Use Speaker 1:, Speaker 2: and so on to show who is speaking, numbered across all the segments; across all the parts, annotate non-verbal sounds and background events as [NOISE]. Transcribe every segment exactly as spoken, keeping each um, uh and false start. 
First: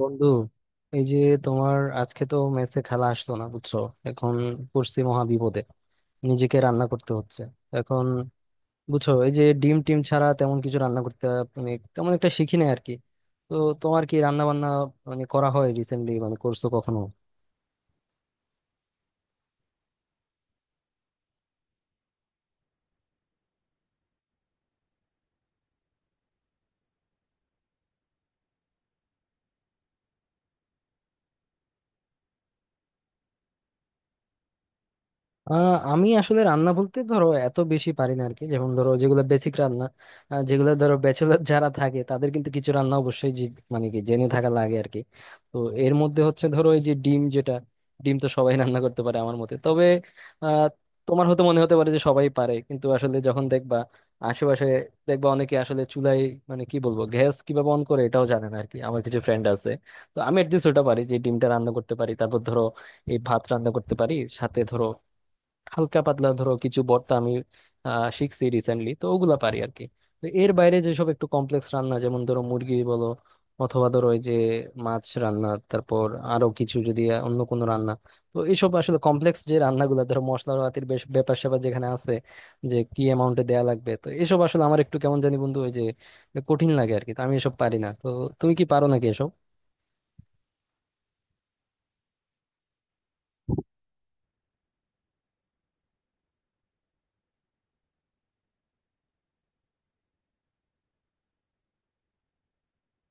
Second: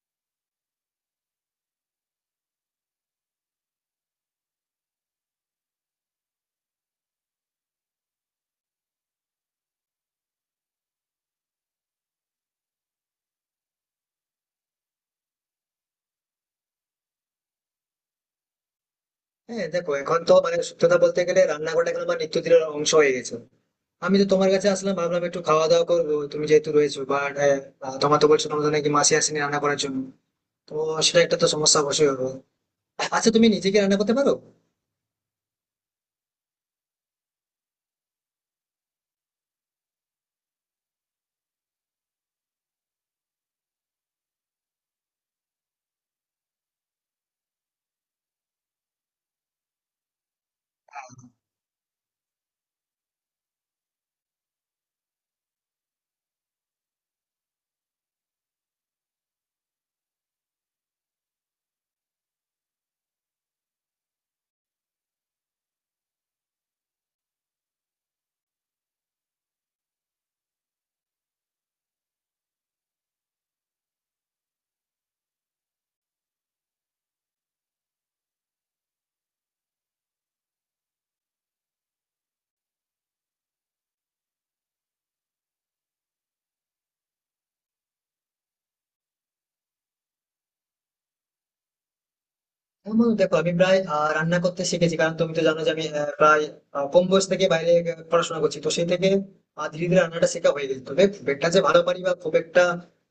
Speaker 1: বন্ধু, এই যে তোমার আজকে তো মেসে খেলা আসলো না, বুঝছো। এখন পড়ছি মহা বিপদে, নিজেকে রান্না করতে হচ্ছে এখন। বুঝছো, এই যে ডিম টিম ছাড়া তেমন কিছু রান্না করতে মানে তেমন একটা শিখিনি আর কি। তো তোমার কি রান্না বান্না মানে করা হয় রিসেন্টলি, মানে করছো কখনো?
Speaker 2: হ্যাঁ, দেখো এখন তো মানে সত্যি কথা বলতে গেলে রান্নাঘরটা এখন আমার নিত্যদিনের অংশ হয়ে গেছে। আমি তো তোমার কাছে আসলাম, ভাবলাম একটু খাওয়া দাওয়া করবো তুমি যেহেতু রয়েছো, বাট তোমার তো বলছো তোমাদের নাকি মাসি আসেনি রান্না করার জন্য। তো সেটা একটা তো সমস্যা অবশ্যই হবে। আচ্ছা, তুমি নিজে কি রান্না করতে পারো?
Speaker 1: আহ আমি আসলে রান্না বলতে ধরো এত বেশি পারি না আরকি। যেমন ধরো যেগুলো বেসিক রান্না, আহ, যেগুলো ধরো ব্যাচেলার যারা থাকে তাদের কিন্তু কিছু রান্না অবশ্যই জি- মানে কি জেনে থাকা লাগে আর কি। তো এর মধ্যে হচ্ছে ধরো এই যে ডিম, যেটা ডিম তো সবাই [LAUGHS] রান্না করতে পারে আমার মতে। তবে আহ তোমার হয়তো মনে হতে পারে যে সবাই পারে, কিন্তু আসলে যখন দেখবা আশেপাশে, দেখবা অনেকে আসলে চুলায় মানে কি বলবো গ্যাস কিভাবে অন করে এটাও জানে না আর কি। আমার কিছু ফ্রেন্ড আছে। তো আমি একদিন ওটা পারি, যে ডিমটা রান্না করতে পারি, তারপর ধরো এই ভাত রান্না করতে পারি, সাথে ধরো হালকা পাতলা ধরো কিছু ভর্তা আমি আহ, শিখছি রিসেন্টলি, তো ওগুলা পারি আর কি। তো এর বাইরে যেসব একটু কমপ্লেক্স রান্না, যেমন ধরো মুরগি বলো অথবা ধরো ওই যে মাছ রান্না, তারপর আরো কিছু যদি অন্য কোনো রান্না, তো এইসব আসলে কমপ্লেক্স যে রান্নাগুলো ধরো মশলাপাতির বেশ ব্যাপার স্যাপার যেখানে আছে যে কি অ্যামাউন্টে দেয়া লাগবে, তো এসব আসলে আমার একটু কেমন জানি বন্ধু, ওই যে কঠিন লাগে আর কি। তো আমি এসব পারি না। তো তুমি কি পারো নাকি এসব?
Speaker 2: হ্যাঁ বন্ধু, দেখো আমি প্রায় আহ, রান্না করতে শিখেছি, কারণ তুমি তো জানো যে আমি আহ, প্রায় আহ, কম বয়স থেকে বাইরে আহ, পড়াশোনা করছি, তো সেই থেকে আহ, ধীরে ধীরে রান্নাটা শেখা হয়ে গেছে। তবে খুব একটা যে ভালো পারি বা খুব একটা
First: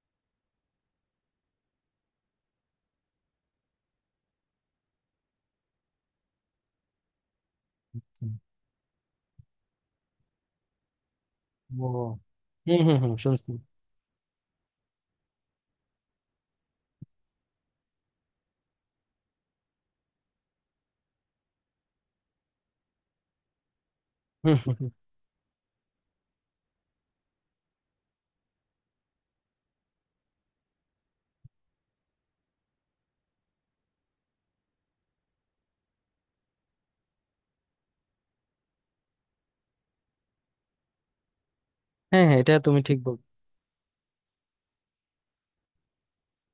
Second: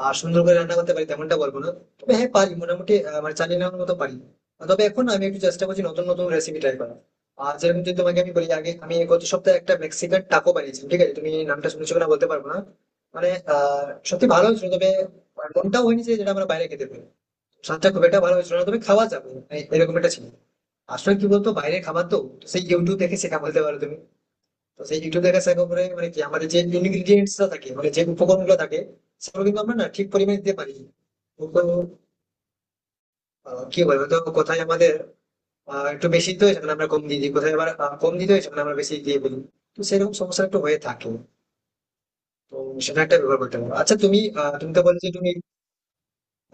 Speaker 2: আহ, সুন্দর করে রান্না করতে পারি তেমনটা বলবো না। তবে হ্যাঁ, পারি মোটামুটি, আহ, মানে চালিয়ে নেওয়ার মতো পারি। আহ, তবে এখন আমি একটু চেষ্টা করছি নতুন নতুন রেসিপি ট্রাই করার। আর যেরকম যদি তোমাকে আমি বলি, আগে আমি গত সপ্তাহে একটা মেক্সিকান টাকো বানিয়েছি, ঠিক আছে? তুমি নামটা
Speaker 1: ও,
Speaker 2: শুনেছো কিনা বলতে পারবো না।
Speaker 1: হুম হুম হুম,
Speaker 2: মানে
Speaker 1: শুনছি।
Speaker 2: আহ সত্যি ভালো হয়েছিল, তবে মনটাও হয়নি যে যেটা আমরা বাইরে খেতে পারি, স্বাদটা খুব একটা ভালো হয়েছিল না, তবে খাওয়া যাবে মানে এরকম একটা ছিল। আসলে কি বলতো, বাইরে খাবার তো তো সেই ইউটিউব দেখে শেখা বলতে পারো তুমি।
Speaker 1: হুম, হুম,
Speaker 2: তো
Speaker 1: হুম।
Speaker 2: সেই ইউটিউব দেখে শেখা করে মানে কি, আমাদের যে ইনগ্রিডিয়েন্টস থাকে, মানে যে উপকরণ গুলো থাকে, সেগুলো কিন্তু আমরা না ঠিক পরিমাণে দিতে পারি না। কিন্তু আহ, কি বলবো, তো কোথায় আমাদের আহ, একটু বেশি দিতে হয় সেখানে আমরা কম দিয়ে দিই, কোথায় আবার আহ, কম দিতে হয় সেখানে আমরা বেশি দিয়ে বলি। তো সেরকম সমস্যা একটু হয়ে থাকে।
Speaker 1: হ্যাঁ হ্যাঁ, এটা
Speaker 2: তো
Speaker 1: তুমি ঠিক।
Speaker 2: সেটা একটা ব্যবহার করতে পারো। আচ্ছা তুমি আহ, তুমি তো বলছো তুমি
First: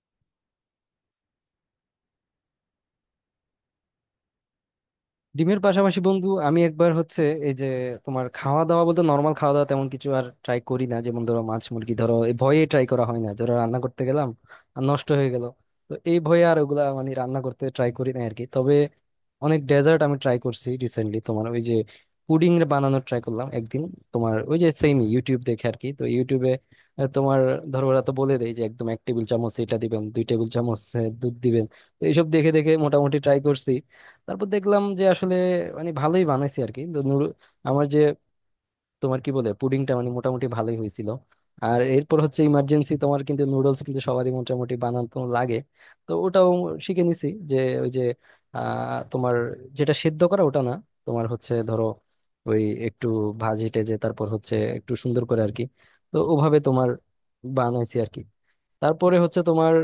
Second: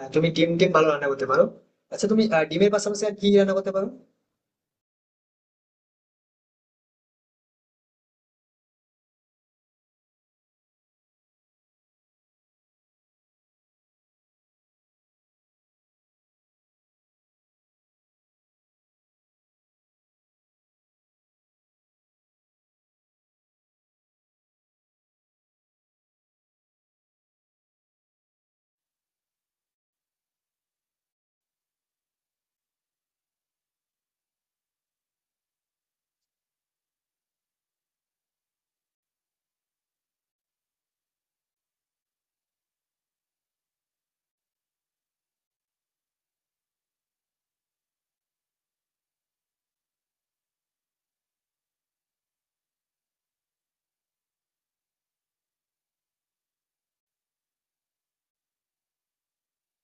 Speaker 2: আহ, তুমি ডিম টিম ভালো রান্না করতে পারো। আচ্ছা, তুমি আহ, ডিমের পাশাপাশি আর কি রান্না করতে পারো?
Speaker 1: ডিমের পাশাপাশি বন্ধু আমি একবার হচ্ছে এই যে তোমার খাওয়া দাওয়া বলতে নর্মাল খাওয়া দাওয়া তেমন কিছু আর ট্রাই করি না। যেমন ধরো মাছ মুরগি ধরো এই ভয়ে ট্রাই করা হয় না, ধরো রান্না করতে গেলাম আর নষ্ট হয়ে গেল। তো এই ভয়ে আর ওগুলা মানে রান্না করতে ট্রাই করি না আর কি। তবে অনেক ডেজার্ট আমি ট্রাই করছি রিসেন্টলি, তোমার ওই যে পুডিং বানানো ট্রাই করলাম একদিন, তোমার ওই যে সেম ইউটিউব দেখে আর কি। তো ইউটিউবে আহ, তোমার ধরো ওরা তো বলে দেয় যে একদম এক টেবিল চামচ এটা দিবেন, দুই টেবিল চামচ আহ, দুধ দিবেন। তো এইসব দেখে দেখে মোটামুটি ট্রাই করছি। তারপর দেখলাম যে আসলে মানে ভালোই বানাইছি আর কি। তো নুডল- আমার যে তোমার কি বলে পুডিংটা মানে মোটামুটি ভালোই হয়েছিল। আর এরপর হচ্ছে ইমার্জেন্সি, তোমার কিন্তু নুডলস কিন্তু সবারই মোটামুটি বানানো লাগে। তো ওটাও শিখে নিছি যে ওই যে আহ তোমার যেটা সেদ্ধ করা ওটা না, তোমার হচ্ছে ধরো ওই একটু ভাজি টেজে, তারপর হচ্ছে একটু সুন্দর করে আর কি। তো ওভাবে তোমার বানাইছি আর কি। তারপরে হচ্ছে তোমার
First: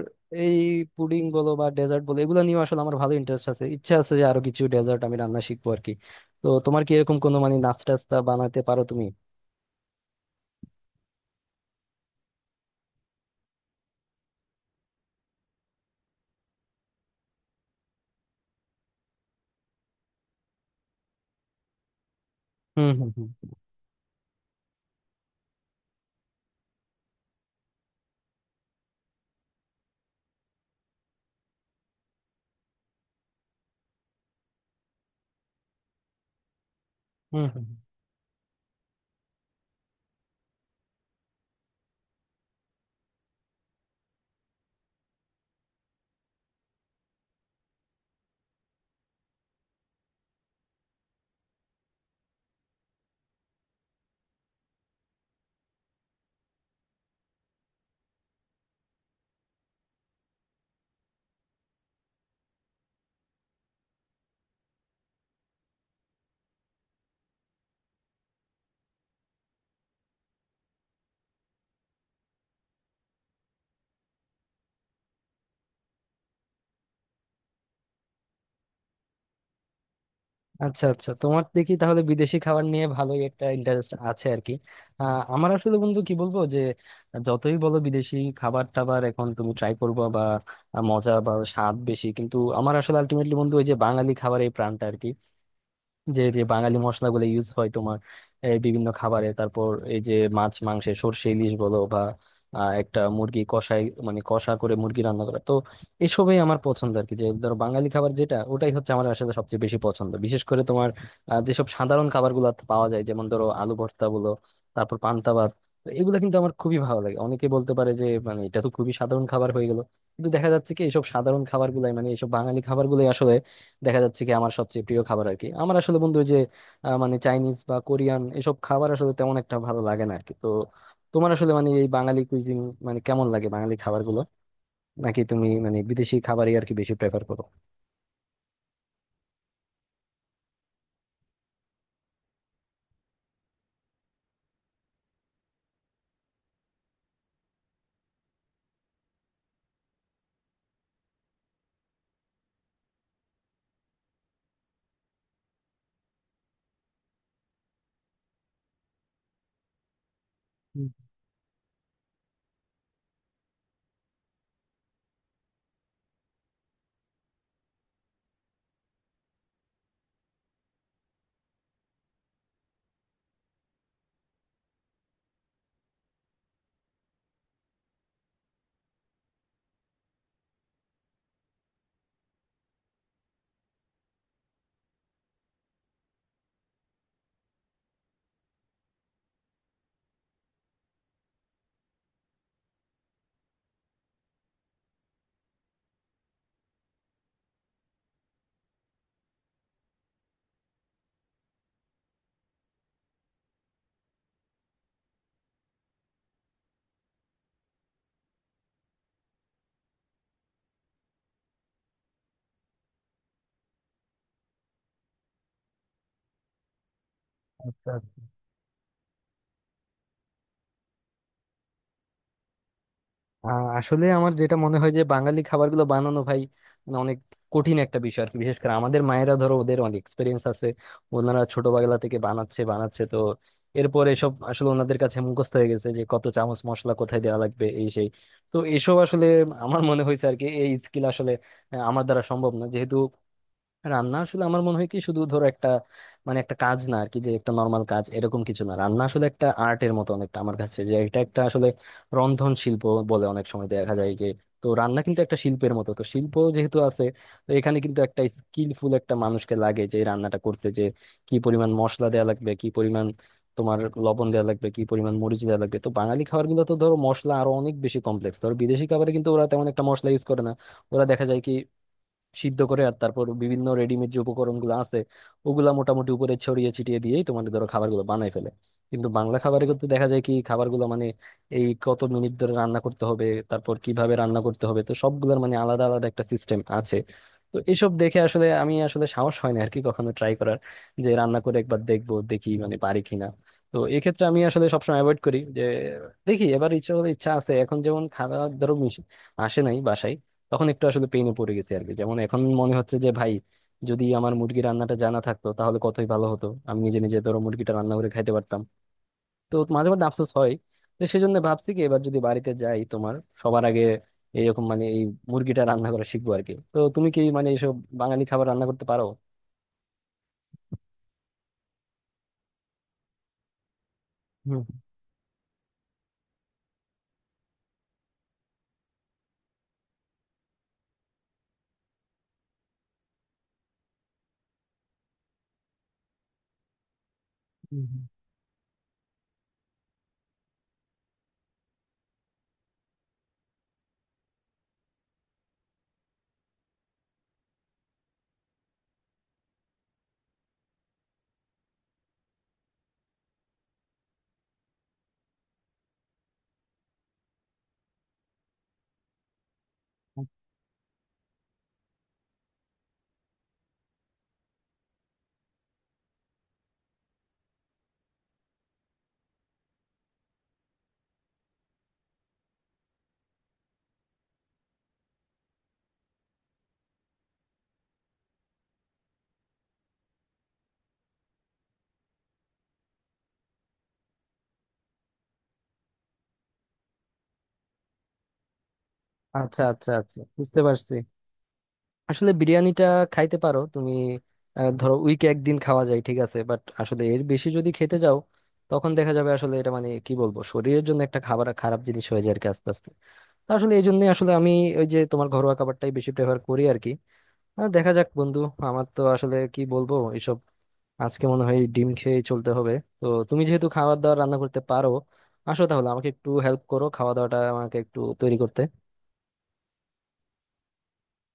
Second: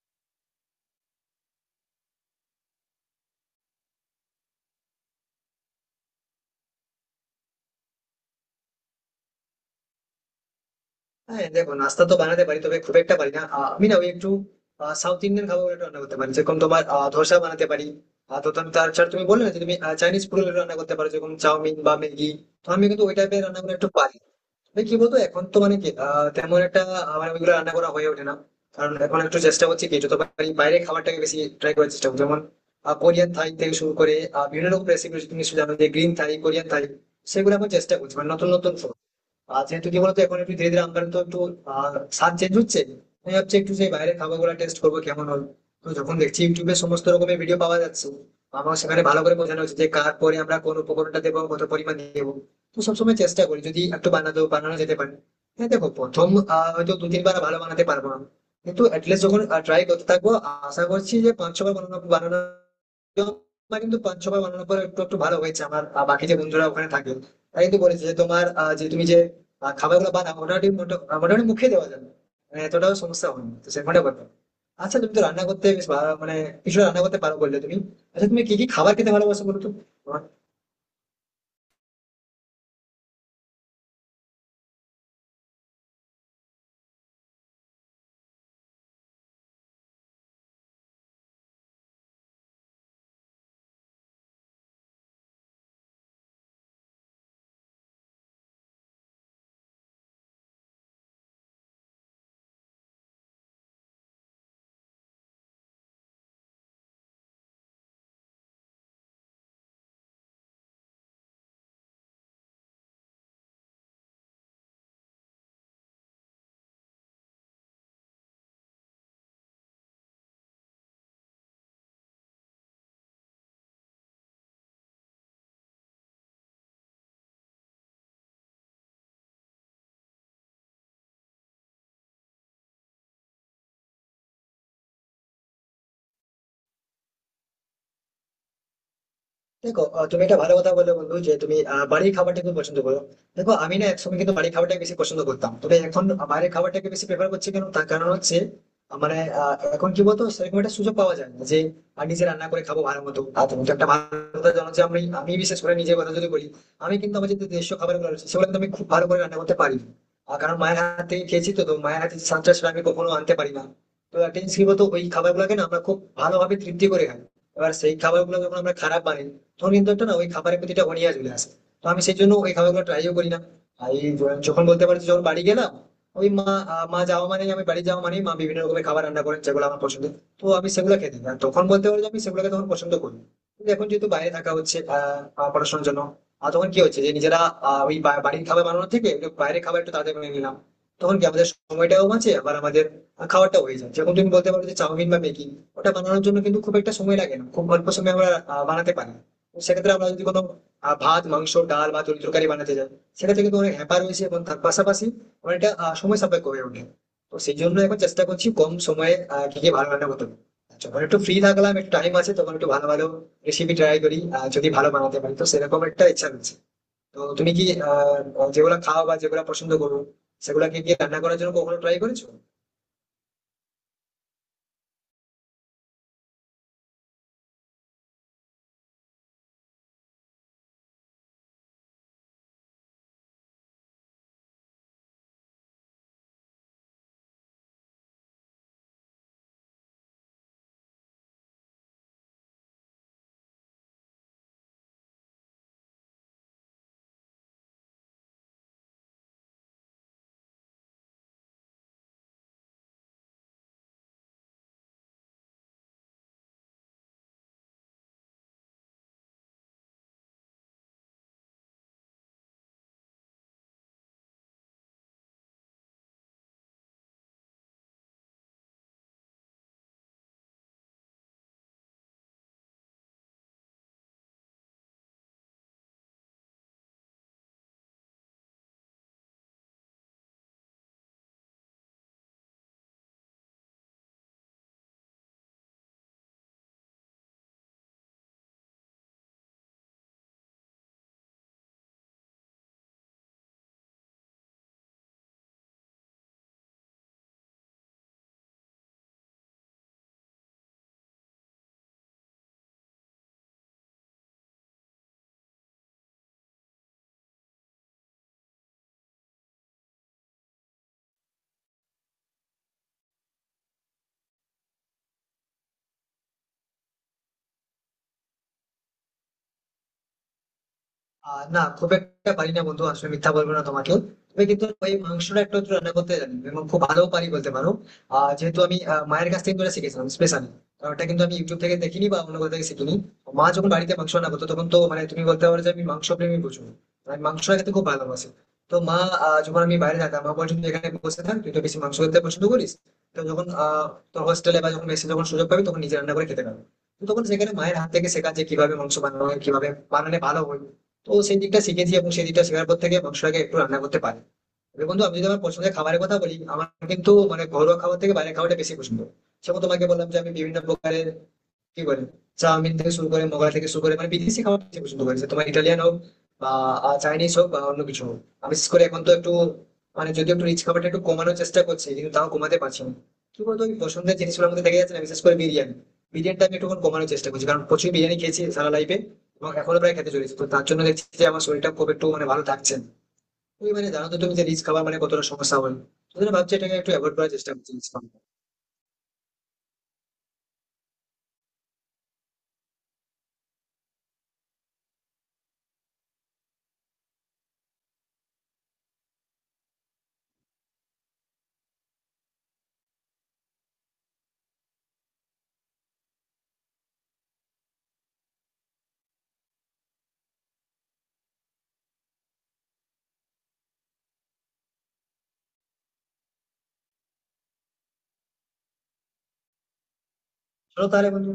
Speaker 1: এই পুডিং বলো বা ডেজার্ট বলো এগুলো নিয়ে আসলে আমার ভালো ইন্টারেস্ট আছে, ইচ্ছা আছে যে আরো কিছু ডেজার্ট আমি রান্না শিখবো আর কি। তো তোমার কি এরকম কোনো মানে নাস্তা টাস্তা বানাতে পারো তুমি?
Speaker 2: হ্যাঁ দেখো, নাস্তা তো বানাতে পারি তবে খুব একটা পারি না। আহ, আমি না ওই একটু সাউথ ইন্ডিয়ান খাবার একটু রান্না করতে পারি, যেরকম তোমার আহ, ধোসা বানাতে পারি। আহ, তো তুমি তাছাড়া তুমি বললে না যে তুমি চাইনিজ ফুড রান্না করতে পারো, যেরকম চাউমিন বা ম্যাগি। তো আমি
Speaker 1: হুম
Speaker 2: কিন্তু
Speaker 1: হুম
Speaker 2: ওই
Speaker 1: হুম।
Speaker 2: টাইপের রান্না করে একটু পারি। তবে কি বলতো, এখন তো মানে কি আহ, তেমন একটা আহ, মানে ওইগুলো রান্না করা হয়ে ওঠে না। কারণ এখন একটু চেষ্টা করছি কি, যত পারি বাইরে খাবারটাকে বেশি ট্রাই করার চেষ্টা করছি, যেমন কোরিয়ান থাই থেকে শুরু করে আহ, বিভিন্ন রকম রেসিপি। তুমি নিশ্চয়ই জানো যে গ্রিন থাই, কোরিয়ান থাই,
Speaker 1: হুম
Speaker 2: সেগুলো
Speaker 1: হুম
Speaker 2: আমি
Speaker 1: হুম।
Speaker 2: চেষ্টা করছি মানে নতুন নতুন। আর যেহেতু কি বলতো, এখন একটু ধীরে ধীরে আমার তো একটু আহ, স্বাদ চেঞ্জ হচ্ছে। আমি ভাবছি একটু সেই বাইরের খাবার গুলা টেস্ট করবো কেমন হবে। তো যখন দেখছি ইউটিউবে সমস্ত রকমের ভিডিও পাওয়া যাচ্ছে, আমার সেখানে ভালো করে বোঝানো হচ্ছে যে কার পরে আমরা কোন উপকরণটা দেবো, কত পরিমাণ দেবো। তো সবসময় চেষ্টা করি যদি একটু বানাতে বানানো যেতে পারে। হ্যাঁ দেখো, প্রথম আহ, হয়তো দু তিনবার ভালো বানাতে পারবো না, কিন্তু অ্যাটলিস্ট যখন ট্রাই করতে থাকবো, আশা করছি যে পাঁচ ছবার বানানো বানানো তোমার কিন্তু পাঁচ ছবার বানানোর পর একটু একটু ভালো হয়েছে। আমার আহ, বাকি যে বন্ধুরা ওখানে থাকে, তারা কিন্তু বলেছে যে তোমার আহ, যে তুমি যে আহ, খাবারগুলো বানাও মোটামুটি মোটা- আহ, মোটামুটি মুখে দেওয়া যাবে, মানে এতটাও সমস্যা হয়নি, তো সেরকমটা ব্যাপার। আচ্ছা, তুমি তো রান্না করতে বেশ ভালো- মানে কিছু রান্না করতে পারো বললে তুমি। আচ্ছা তুমি কি কি খাবার খেতে ভালোবাসো বলো তো?
Speaker 1: আচ্ছা আচ্ছা, তোমার দেখি তাহলে বিদেশি খাবার নিয়ে ভালোই একটা ইন্টারেস্ট আছে আর কি। আহ, আমার আসলে বন্ধু কি বলবো যে যতই বলো বিদেশি খাবার টাবার এখন তুমি ট্রাই করবো বা মজা বা স্বাদ বেশি, কিন্তু আমার আসলে আলটিমেটলি বন্ধু ওই যে বাঙালি খাবারের এই প্রাণটা আর কি। যে যে বাঙালি মশলাগুলো ইউজ হয় তোমার এই বিভিন্ন খাবারে, তারপর এই যে মাছ মাংসে সর্ষে ইলিশ বলো বা আহ, একটা মুরগি কষাই মানে কষা করে মুরগি রান্না করা, তো এসবই আমার পছন্দ আর কি। যে ধরো বাঙালি খাবার যেটা ওটাই হচ্ছে আমার আসলে সবচেয়ে বেশি পছন্দ, বিশেষ করে তোমার আহ, যেসব সাধারণ খাবারগুলো পাওয়া যায়, যেমন ধরো আলু ভর্তা বলো, তারপর পান্তা ভাত, তো এগুলো কিন্তু আমার খুবই ভালো লাগে। অনেকে বলতে পারে যে মানে এটা তো খুবই সাধারণ খাবার হয়ে গেল, কিন্তু দেখা যাচ্ছে কি এইসব সাধারণ খাবারগুলাই মানে এইসব বাঙালি খাবারগুলাই আসলে দেখা যাচ্ছে কি আমার সবচেয়ে প্রিয় খাবার আর কি। আমার আসলে বন্ধু ওই যে আহ, মানে চাইনিজ বা কোরিয়ান এসব খাবার আসলে তেমন একটা ভালো লাগে না আর কি। তো তোমার আসলে মানে এই বাঙালি কুইজিন মানে কেমন লাগে, বাঙালি খাবারগুলো? নাকি তুমি মানে বিদেশি খাবারই আর কি বেশি প্রেফার করো?
Speaker 2: দেখো আহ, তুমি একটা ভালো কথা বলে বন্ধু, যে তুমি আহ, বাড়ির খাবারটা খুব পছন্দ করো। দেখো, আমি না একসময় কিন্তু বাড়ির খাবারটাকে বেশি পছন্দ করতাম, তবে এখন বাইরের খাবারটাকে বেশি প্রেফার করছি। কেন তার কারণ হচ্ছে আহ, মানে আহ, এখন কি বলতো সেরকম একটা সুযোগ পাওয়া যায় না যে আহ, নিজে রান্না করে খাবো ভালো মতো। আর তুমি তো একটা ভালো কথা জানো যে আমি আমি বিশেষ করে নিজের কথা যদি বলি, আমি কিন্তু আমার যে দেশীয় খাবার গুলো রয়েছে সেগুলো কিন্তু আমি খুব ভালো করে রান্না করতে পারি। আর কারণ মায়ের
Speaker 1: হুম,
Speaker 2: হাতে খেয়েছি, তো তো মায়ের হাতে স্বাদটা সেটা আমি কখনো আনতে পারি না। তো একটা জিনিস কি বলতো, ওই খাবার গুলাকে না আমরা খুব ভালোভাবে তৃপ্তি করে খাই, এবার সেই খাবার গুলো যখন আমরা খারাপ বানাই, ধরুন কিন্তু একটা না ওই খাবারের প্রতি একটা অনীহা চলে আসে। তো আমি সেই জন্য ওই খাবারগুলো ট্রাইও করি না। আর এই য- যখন বলতে পারি, যখন বাড়ি গেলাম ওই মা, আহ, মা যাওয়া মানেই আমি বাড়ি যাওয়া মানেই মা বিভিন্ন রকমের খাবার রান্না করেন যেগুলো আমার পছন্দ। তো আমি সেগুলো খেতে দিই, আর তখন বলতে পারি যে আমি সেগুলোকে তখন পছন্দ করি। কিন্তু এখন যেহেতু বাইরে থাকা হচ্ছে আহ, আহ, পড়াশোনার জন্য, আর তখন কি হচ্ছে যে নিজেরা আহ, ওই বা- বাড়ির খাবার বানানোর থেকে একটু বাইরের খাবার একটু তাড়াতাড়ি বানিয়ে নিলাম, তখন কি আমাদের সময়টাও বাঁচে আবার আমাদের খাওয়াটা হয়ে যায়। যেমন তুমি বলতে পারো যে চাউমিন বা ম্যাগি, ওটা বানানোর জন্য কিন্তু খুব একটা সময় লাগে না, খুব অল্প সময় আমরা আহ, বানাতে পারি। সেক্ষেত্রে আমরা যদি কোনো আহ, ভাত মাংস ডাল বা তরি তরকারি বানাতে যাই, সেক্ষেত্রে কিন্তু অনেক হ্যাপা রয়েছে, এবং তার পাশাপাশি অনেকটা আহ, সময় সাপেক্ষ হয়ে ওঠে। তো সেই জন্য এখন চেষ্টা করছি কম সময়ে আহ, কি কি ভালো রান্না করতে পারি। যখন একটু ফ্রি থাকলাম, একটু টাইম আছে, তখন একটু ভালো ভালো রেসিপি ট্রাই করি, আহ, যদি ভালো বানাতে পারি তো সেরকম একটা ইচ্ছা রয়েছে। তো তুমি কি
Speaker 1: আচ্ছা আচ্ছা।
Speaker 2: আহ যেগুলো খাও বা যেগুলো পছন্দ করো, সেগুলা কি কি রান্না করার জন্য কখনো ট্রাই করেছো?
Speaker 1: আহ, আসলে আমার যেটা মনে হয় যে বাঙালি খাবারগুলো বানানো ভাই মানে অনেক কঠিন একটা বিষয় আর কি। বিশেষ করে আমাদের মায়েরা ধরো ওদের অনেক এক্সপিরিয়েন্স আছে, ওনারা ছোটবেলা থেকে বানাচ্ছে বানাচ্ছে, তো এরপর এসব আসলে ওনাদের কাছে মুখস্থ হয়ে গেছে যে কত চামচ মশলা কোথায় দেওয়া লাগবে, এই সেই। তো এসব আসলে আমার মনে হয়েছে আর কি এই স্কিল আসলে আহ, আমার দ্বারা সম্ভব না, যেহেতু রান্না আসলে আমার মনে হয় কি শুধু ধরো একটা মানে একটা কাজ না আর কি, যে একটা নর্মাল কাজ এরকম কিছু না। রান্না আসলে একটা আর্টের মতো অনেকটা আমার কাছে, যে এটা একটা আসলে রন্ধন শিল্প বলে অনেক সময় দেখা যায় যে। তো রান্না কিন্তু একটা শিল্পের মতো, তো শিল্প যেহেতু আছে তো এখানে কিন্তু একটা স্কিলফুল একটা মানুষকে লাগে যে এই রান্নাটা করতে, যে কি পরিমাণ মশলা দেওয়া লাগবে, কি পরিমাণ তোমার লবণ দেওয়া লাগবে, কি পরিমাণ মরিচ দেওয়া লাগবে। তো বাঙালি খাবার গুলো তো ধরো মশলা আরো অনেক বেশি কমপ্লেক্স, ধরো বিদেশি খাবারে কিন্তু ওরা তেমন একটা মশলা ইউজ করে না। ওরা দেখা যায় কি সিদ্ধ করে আর তারপর বিভিন্ন রেডিমেড যে উপকরণগুলো আছে ওগুলা মোটামুটি উপরে ছড়িয়ে ছিটিয়ে দিয়েই তোমার ধরো খাবারগুলো বানায় ফেলে। কিন্তু বাংলা খাবারের ক্ষেত্রে দেখা যায় কি খাবারগুলো মানে এই কত মিনিট ধরে রান্না করতে হবে, তারপর কিভাবে রান্না করতে হবে, তো সবগুলোর মানে আলাদা আলাদা একটা সিস্টেম আছে। তো এসব দেখে আসলে আমি আসলে সাহস হয় না আর কি কখনো ট্রাই করার, যে রান্না করে একবার দেখবো দেখি মানে পারি কিনা। তো এক্ষেত্রে আমি আসলে সবসময় অ্যাভয়েড করি যে দেখি, এবার ইচ্ছা হলে ইচ্ছা আছে। এখন যেমন খাওয়া ধরো মিশ- আসে নাই বাসায়, তখন একটু আসলে পেইনে পড়ে গেছি আর কি। যেমন এখন মনে হচ্ছে যে ভাই যদি আমার মুরগি রান্নাটা জানা থাকতো তাহলে কতই ভালো হতো, আমি নিজে নিজে ধরো মুরগিটা রান্না করে খাইতে পারতাম। তো মাঝে মধ্যে আফসোস হয়। তো সেই জন্য ভাবছি কি এবার যদি বাড়িতে যাই তোমার সবার আগে এরকম মানে এই মুরগিটা রান্না করা শিখবো আর কি। তো তুমি কি মানে এইসব বাঙালি খাবার রান্না করতে পারো?
Speaker 2: আহ না, খুব একটা পারি না বন্ধু, আসলে মিথ্যা বলবো না তোমাকে। তবে
Speaker 1: হুম,
Speaker 2: কিন্তু ওই মাংসটা একটু একটু রান্না করতে জানি, এবং খুব ভালো পারি বলতে পারো। আহ যেহেতু আমি আহ, মায়ের কাছ থেকে করে শিখেছিলাম স্পেশালি, কারণ ওটা কিন্তু আমি ইউটিউব থেকে দেখিনি বা অন্য কোথাও থেকে শিখিনি। মা যখন বাড়িতে মাংস রান্না করতো, তখন তো মানে তুমি বলতে পারো যে আমি মাংস প্রেমী প্রচুর, মানে আমি মাংস খেতে
Speaker 1: হুম,
Speaker 2: খুব
Speaker 1: হুম।
Speaker 2: ভালোবাসি। তো মা আহ, যখন আমি বাইরে যেতাম, মা বলছিল "তুই এখানে বসে থাক, তুই তো বেশি মাংস খেতে পছন্দ করিস, তো যখন আহ তোর হোস্টেলে বা যখন মেসে যখন সুযোগ পাবি তখন নিজে রান্না করে খেতে পারবি। তো তখন সেখানে মায়ের হাত থেকে শেখা, যে কিভাবে মাংস বানানো হয়, কিভাবে বানালে ভালো হয়। তো সেই দিকটা শিখেছি, এবং সেই দিকটা শেখার পর থেকে মাংসটাকে একটু রান্না করতে পারি। তবে বন্ধু, আমি যদি আমার পছন্দের খাবারের কথা বলি, আমার কিন্তু মানে ঘরোয়া খাবার থেকে বাইরের খাবারটা বেশি পছন্দ। সেরকম তোমাকে বললাম যে আমি বিভিন্ন প্রকারের কি বলে, চাউমিন থেকে শুরু করে মোগলাই থেকে শুরু করে, মানে বিদেশি খাবার বেশি পছন্দ করি, সে তোমার ইটালিয়ান হোক বা চাইনিজ হোক বা অন্য কিছু হোক। আমি বিশেষ করে এখন তো একটু মানে যদি একটু রিচ খাবারটা একটু কমানোর চেষ্টা করছি, কিন্তু তাও কমাতে পারছি না। কি বলতো, ওই পছন্দের জিনিসগুলোর মধ্যে দেখা যাচ্ছে না, বিশেষ করে বিরিয়ানি। বিরিয়ানিটা আমি একটু কমানোর চেষ্টা করছি, কারণ প্রচুর বিরিয়ানি খেয়েছি সারা লাইফে, এবং এখনো প্রায় খেতে চলেছি। তো তার জন্য দেখছি যে আমার শরীরটা খুব একটু মানে ভালো থাকছে না। তুমি মানে জানো তো তুমি, যে রিচ খাবার মানে কতটা সমস্যা হয়। ওই জন্য ভাবছি এটাকে একটু অ্যাভয়েড করার চেষ্টা করছি রিচ খাবার।
Speaker 1: আচ্ছা আচ্ছা আচ্ছা, বুঝতে পারছি। আসলে বিরিয়ানিটা খাইতে পারো তুমি আহ, ধরো উইকে একদিন খাওয়া যায়, ঠিক আছে, বাট আসলে এর বেশি যদি খেতে যাও তখন দেখা যাবে আসলে এটা মানে কি বলবো শরীরের জন্য একটা খাবার খারাপ জিনিস হয়ে যায় আর কি আস্তে আস্তে। তো আসলে এই জন্যই আসলে আমি ওই যে তোমার ঘরোয়া খাবারটাই বেশি প্রেফার করি আর কি। আহ, দেখা যাক বন্ধু, আমার তো আসলে কি বলবো এসব আজকে মনে হয় ডিম খেয়ে চলতে হবে। তো তুমি যেহেতু খাবার দাবার রান্না করতে পারো, আসো তাহলে আমাকে একটু হেল্প করো, খাওয়া দাওয়াটা আমাকে একটু তৈরি করতে।
Speaker 2: চলো তাহলে বন্ধু।